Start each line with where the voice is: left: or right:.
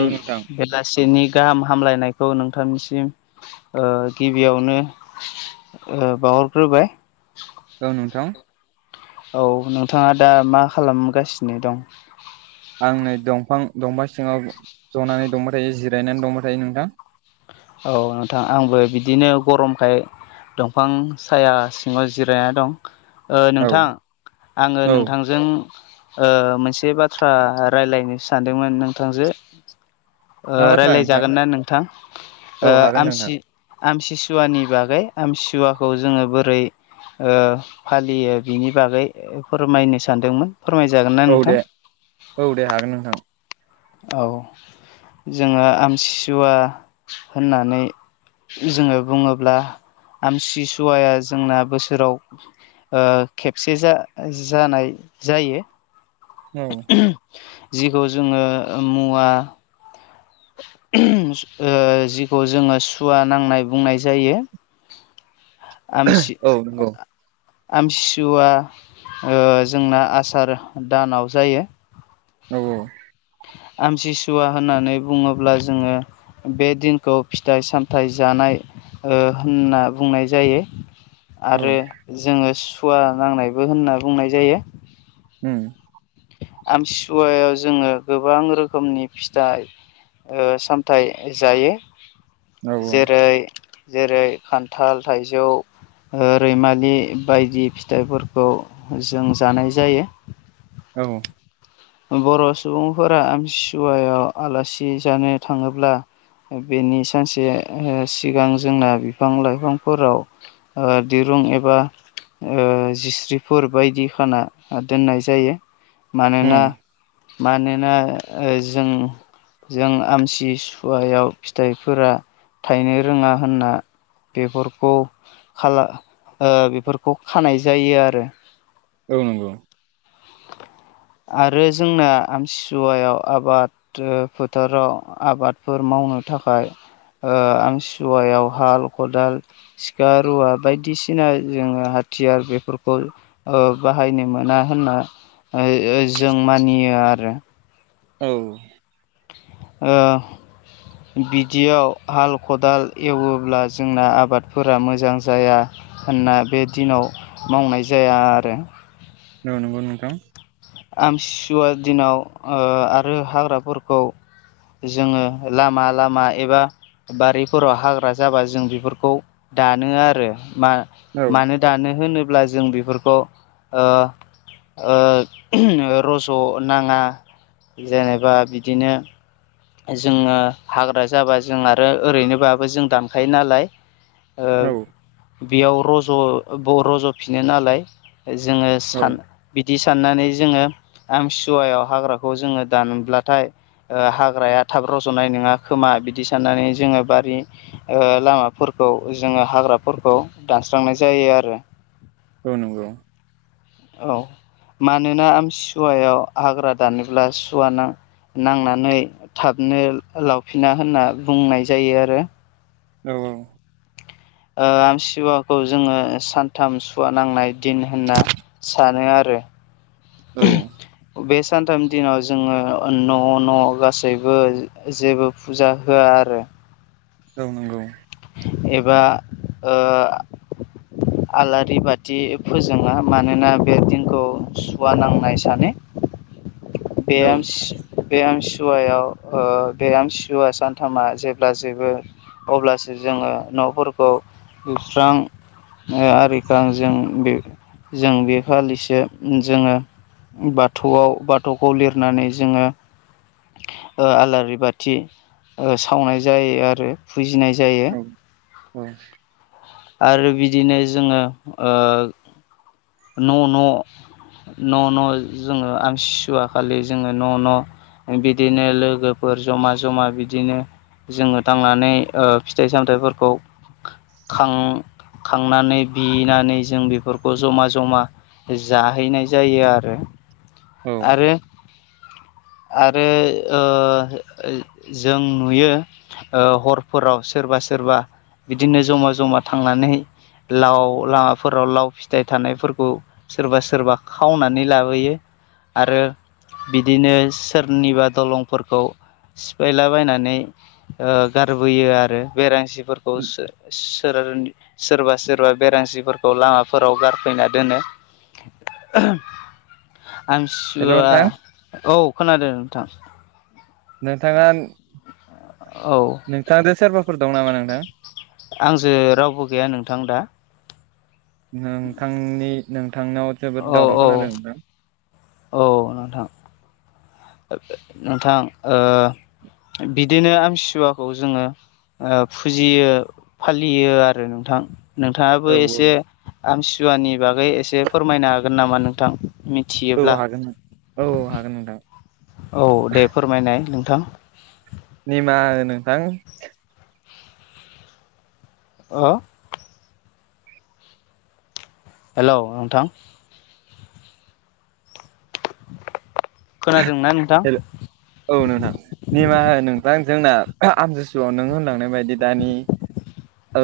right: औ नोंथां।
left: बेला। सेनि गाहाम हामलायनायखौ नोंथांनिसिम ओ गिबियावनो ओ बाहरग्रोबाय।
right: औ नोंथां।
left: औ नोंथाङा दा मा खालामगासिनो दं।
right: आं नै दंफां दंफां सिङाव जनानै दंबाय थायो जिरायनानै दंबाय थायो नोंथां।
left: औ नोंथां आंबो बिदिनो गरमखाय दंफां साया सिङाव जिरायना दं। ओ
right: औ
left: नोंथां आङो
right: औ
left: नोंथांजों। ओ मोनसे बाथ्रा राय्लायनो सानदोंमोन नोंथांजो। ओ
right: मा बाथ्रा
left: राय्लाय
right: नोंथां
left: जागोन ना नोंथां।
right: औ
left: ओ
right: हागोन नोंथां
left: आमसि आमसिसुवानि बागै आमतिसुवाखौ जोङो बोरै। ओ फालियो बिनि बागै फोरमायनो सानदोंमोन। फोरमायजागोन। ना
right: औ
left: नोंथां?
right: दे औ दे हागोन नोंथां।
left: औ जोङो आमतसुवा होननानै। जोङो बुङोब्ला आमसिसुवाया जोंना बोसोराव। ओ खेबसे जा जानाय जायो।
right: औ।
left: जिखौ जोङो ओ मुवा। ओ जिखौ जोङो सुवा नांनाय बुंनाय जायो। आमसि।
right: औ नंगौ
left: आमथिसुवा ओ जोंना आसार दानाव जायो।
right: औ औ।
left: आमसिसुवा होननानै बुङोब्ला जोङो। बे दिनखौ फिथाइ सामथायाइ जानाय। ओ होनना बुंनाय जायो।
right: औ
left: आरो जोङो सुवा नांनायबो होनना बुंनाय जायो।
right: ओम।
left: आमतिसुवायाव जोङो गोबां रोखोमनि फिथाइ। ओ सामथाय जायो
right: औ
left: जेरै। जेरै खान्थाल थाइजौ। ओ रैमालि बायदि फिथाइफोरखौ जों जानाय जायो।
right: औ
left: बर' सुबुंफोरा आमथिसुवायाव आलासि जानो थाङोब्ला बेनि सानसे ओ सिगां जोंना बिफां लाइफांफोराव ओ दिरुं एबा ओ जिस्रिफोर बायदि खाना दोननाय जायो
right: उम
left: मानोना मानोना ओ जों जों आमथिसुवायाव फिथाइफोरा थायनो रोङा होनना बेफोरखौ खाला ओ बेफोरखौ खानाय जायो आरो।
right: औ नंगौ।
left: आरो जोंना आमथिसुवायाव आबाद ओ फोथाराव आबादफोर मावनो थाखाय ओ आमथिसुवायाव हाल खदाल सिखा रुवा बायदिसिना जोङो हाथियार बेफोरखौ ओ बाहायनो मोना होनना ओ ओ जों मानियो आरो।
right: औ
left: ओ बिदियाव हाल खदाल एवोब्ला जोंना आबादफोरा मोजां जाया होनना बे दिनाव मावनाय जाया आरो।
right: औ नंगौ नोंथां।
left: आमथिसुवा दिनाव ओ आरो हाग्राफोरखौ जोंङो लामा लामा एबा बारिफोराव हाग्रा जाबा जों बेफोरखौ दानो आरो मा
right: औ
left: मानो दानो होनोब्ला जों बेफोरखौ ओ ओ रस' नाङा जेनेबा बिदिनो जोङो हाग्रा जाबा जों आरो ओरैनोबाबो जों दानखायो नालाय ओ
right: औ
left: बेयाव रज' ब रज'फिनो नालाय जोंङो
right: औ
left: सान बिदि साननानै जोंङो आमसुवायाव हाग्राखौ जोंङो दानोब्लाथाय ओ हा हाग्राया थाब रज'नाय नङा खोमा बिदि साननानै जोंङो बारि ओ लामाफोरखौ जोंङो हाग्राफोरखौ दानस्रांनाय जायो आरो।
right: औ नंगौ।
left: औ मानोना आमथि सिुवायाव हाग्रा दानोब्ला सुवा नां नांनानै थाबनो लावफिना होनना बुंनाय जायो आरो।
right: औ औ।
left: ओ आमथिसिुवाखौ जोंङो सानथाम सुवा नांनाय दिन होनना सानो आरो।
right: औ।
left: बे सानथामनि दिनाव जोंङो न' न' गासैबो जेबो फुजा होआ आरो।
right: औ नंगौ।
left: एबा ओ आलारि बाथि फोजोङा मानोना बे दिनखौ सुवा नांनाय सानो। बे
right: औ
left: आमस बे आमसुवायाव ओ बे आमसुवा सानथामा जेब्ला जेबो अब्लासो जोंङो न'फोरखौ सुस्रां आरिखां जों बे जों बे खालिसो जोंङो बाथौआव बाथौखौ लिरनानै जोंङो ओ आलारि बाथि ओ सावनाय जायो आरो फुजिनाय जायो।
right: औ।
left: आरो बिदिनो जोंङो ओ न' न' न' न' जोंङो आमथिसुवा खालि जोंङो न' न' बिदिनो लोगोफोर जमा जमा बिदिनो जोंङो थांनानै फिथाइ ओ सामथाइफोरखौ खां खांनानै बिनानै जों बेफोरखौ जमा ज जमा जाहैनाय जायो आरो।
right: औ
left: आरो आरो ओ जों नुयो ओ हरफोराव सोरबा सोरबा बिदिनो जमा जमा थांनानै लाव लामाफोराव लाव फिथाइ थानायफोरखौ सोरबा सोरबा खावनानै लाबोयो। आरो बिदिनो सोरनिबा दलंफोरखौ सिफायला बायनानै ओ गारबोयो आरो बेरांसिफोरखौ सोर सोरबा सोरबा बेरानसिफोरखौ लामाफोराव गारफैना दोनो। आमथिसु
right: हेल' नोंथां
left: औ खोनादों नोंथां।
right: नोंथाङा
left: औ।
right: नोंथांजों सोरबाफोर दं नामा नोंथां?
left: आंजों रावबो गैया नोंथां दा।
right: नोंथांनि नोंथांनाव जोबोद
left: औ
right: दावराव
left: औ
right: खोनादों? नोंथां
left: औ नोंथां। नोंथां ओ बिदिनो आमसिसुवाखौ जोङो ओ फुजियो फालियो आरो नोंथां नोंथाङाबो
right: औ
left: एसे आमसिसुवानि बागै एसे फोरमायनो हागोन नामा नोंथां
right: औ
left: मिथियोब्ला
right: हागोन औ औ हागोन नोंथां।
left: औ दे फोरमायनाय नोंथां।
right: निमाहा हो नोंथां।
left: अ हेल' नोंथां। खोनादोंना नोंथां?
right: हेल औ नोंथां निमाहा हो नोंथां जोंना आमजिसुआव नों होनलांनाय बायदि दानि ओ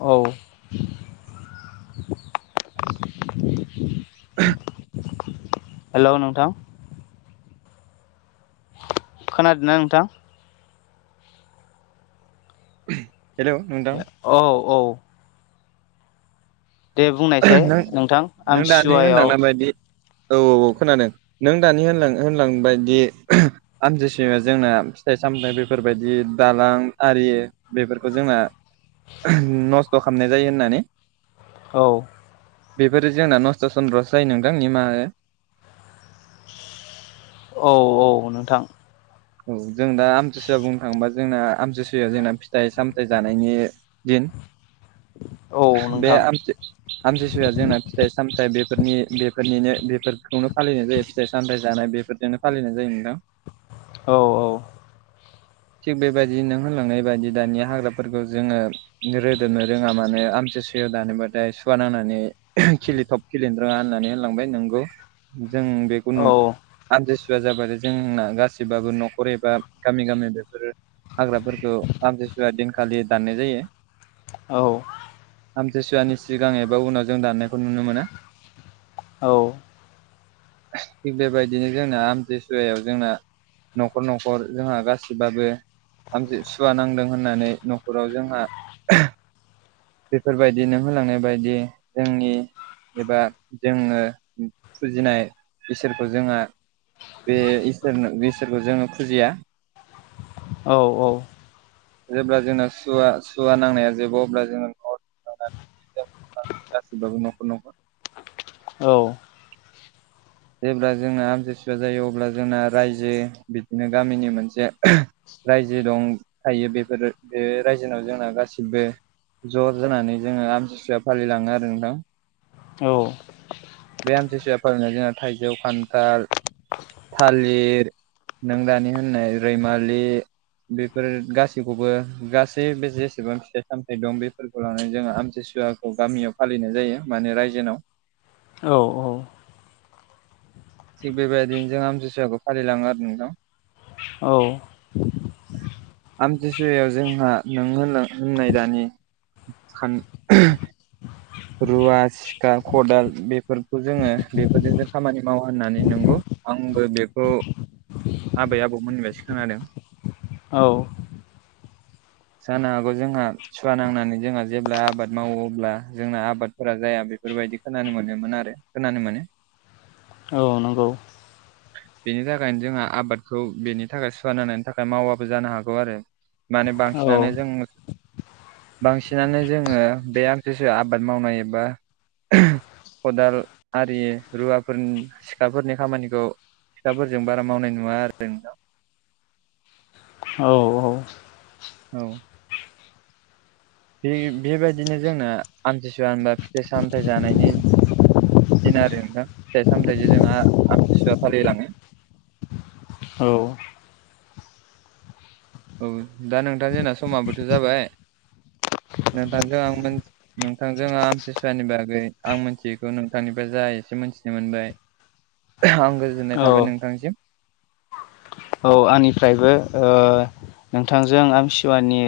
left: औ
right: [unintelligible]
left: हेल' नोंथां खोनादोंना नोंथां?
right: हेल'
left: औ औ दे बुंनायसाय
right: नों
left: नोंथां
right: नों दानि
left: आमथिसुवायाव
right: होनलांनाय बायदि औ औ औ खोनादों नों दानि होनलां होनलांबायदियै आमथि सुवाया जोंना फिथाइ सामथाइ बेफोरबायदि दालां आरि बेफोरखौ जोंना नस्थ' खालामनाय जायो। होननानै
left: औ
right: बेफोरो जोंना नस्थ' सन्द्रसो जायो नोंथां निमाहा हो
left: औ औ नोंथां
right: औ जों दा आमथिसुवा बुंनो थाङोबा जोंना आमथिसुवायाव जोंना फिथाइ सामथायाइ जानायनि दिन
left: औ
right: बे
left: नोंथां
right: आमथि आमथिसुवाया जोंना फिथाइ सामथायाइ बेफोरनि बेफोरनिनो बेफोरखौनो फालिनाय जायो। फिथाइ सामथायाइ जानाय बेफोर बेनो फालिनाय जायो नोंथां
left: औ औ
right: थिग बेबायदि नों होनलांनाय बायदि दानि हाग्राफोरखौ जोङो रोदोबनो रोङा मानो आमथिसुयाव दानोबाथाय सुवा नांनानै खिलिथब खिलिनो रोङा होननानै होनलांबाय नोंगौ जों बे
left: औ
right: खुनु आनथिसुवाआ जाबाथाय जोंना गासिबाबो न'खर एबा गामि गामिबो हाग्राफोरखौ आमथिसुवा दिनखालि दाननाय जायो।
left: औ
right: आमथिसुवानि सिगां एबा उनाव जों दानायखौ नुनो मोना।
left: औ
right: थिग बेबायदिनो जोंना आमथिसुवायाव जोंना न'खर न'खर जोंहा गासैबो गबाबो आमथि सुवा नांदों होननानै न'खराव जोंहा बेफोरबायदिनो होलांनाय बायदि जोंनि एबा जोङो फुजिनाय इसोरखौ जोंहा बे इसोरनो इसोरखौ जोङो फुजिया।
left: औ औ
right: जेब्ला जोंना सुवा सुवा नांनाया जोबो अब्ला जोङो न'नानै गासिबो नखर नखर
left: औ
right: जेब्ला जोंना आमथिसुवा जायो अब्ला जोंना रायजो बिदिनो गामिनि मोनसे रायजो दं थायो बेफोर बे रायजोनाव जोंना गासिबो ज' जानानै जोङो आमथिसुवा फालिलाङो आरो नोंथां।
left: औ
right: बे आमथिसुवा फोलिनायाव जोंहा थाइजौ, खान्थाल, थालिर लिर नों दानि होननाय रैमालि बेफोर गासैखौबो गासै बे जेसेबां फिथाइ सामथाय दं बेफोर लानानै जोङो आमथिसुवाखौ गामियाव फालिनाय जायो। माने रायजोनाव
left: औ औ
right: थिग बेबायदिनो जों आम जुसुवखौ फालिलाङो आरो नोंथां।
left: औ
right: आमथिसुवायाव जोंहा नों होननाय दानि खान रुवा, सिखा, खदाल बेफोरखौ जोङो बेफोरजों जों खामानि मावा होननानै नंगौ आंबो बेखौ आबै आबौमोननिफ्रासो खोनादों।
left: औ
right: जानो हागौ जोंहा सुवा नांनानै जोंहा जेब्ला आबाद मावो अब्ला जोंना आबादफोरा जाया बेफोरबायदि खोनानो मोनोमोन आरो खोनानो मोनो।
left: औ नंगौ।
right: बेनि थाखायनो जोंहा आबादखौ बेनि थाखाय सुवानांनायनि थाखाय मावाबो जानो हागौ आरो माने
left: औ
right: बांसिनानो जों बांसिनानो जोङो बे [unintelligible] आबाद मावनाय एबा खदाल आरि रुवाफोरनि सिखाफोरनि खामानिखौ सिखाफोरजों बारा मावनाय नुवा आरो जोंनाव
left: औ औ
right: औ बे बेबायदिनो जोंना आमथिसुवा होनबा फिथाइ सामथाय जानायनि दिन आरो नोंथां फिथाइ सामथाइजों जोंहा आमथिसुवा फालिलाङो
left: औ
right: औ दा नोंथां जोंना समाबोथ' जाबाय नोंथांखो आं मोन नोंथांजों आमतिसुवानि बागै आं मिथियैखौ नोंथांनिफ्राय जा एसे मिथिनो मोनबाय आं गोजोननाय
left: औ
right: थाबाय नोंथांसिम।
left: औ आंनिफ्रायबो नोंथांजों आमतिसुवानि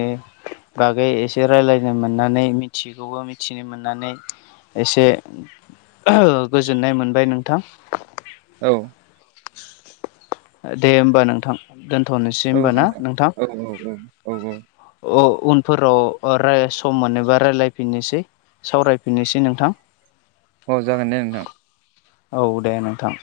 left: बागै एसे रायलायनो मोननानै मिथियैखौबो मिथिनो मोननानै एसे गोजोननाय मोनबाय नोंथां।
right: औ
left: दे होमबा नोंथां दोनथ'नोसै
right: औ
left: होमबा ना नोंथां?
right: औ औ औ
left: उनफोराव सम मोन एबा रायलायफिननोसै सावरायफिननोसै नोंथां।
right: औ जागोन दे नोंथां।
left: औ दे नोंथां।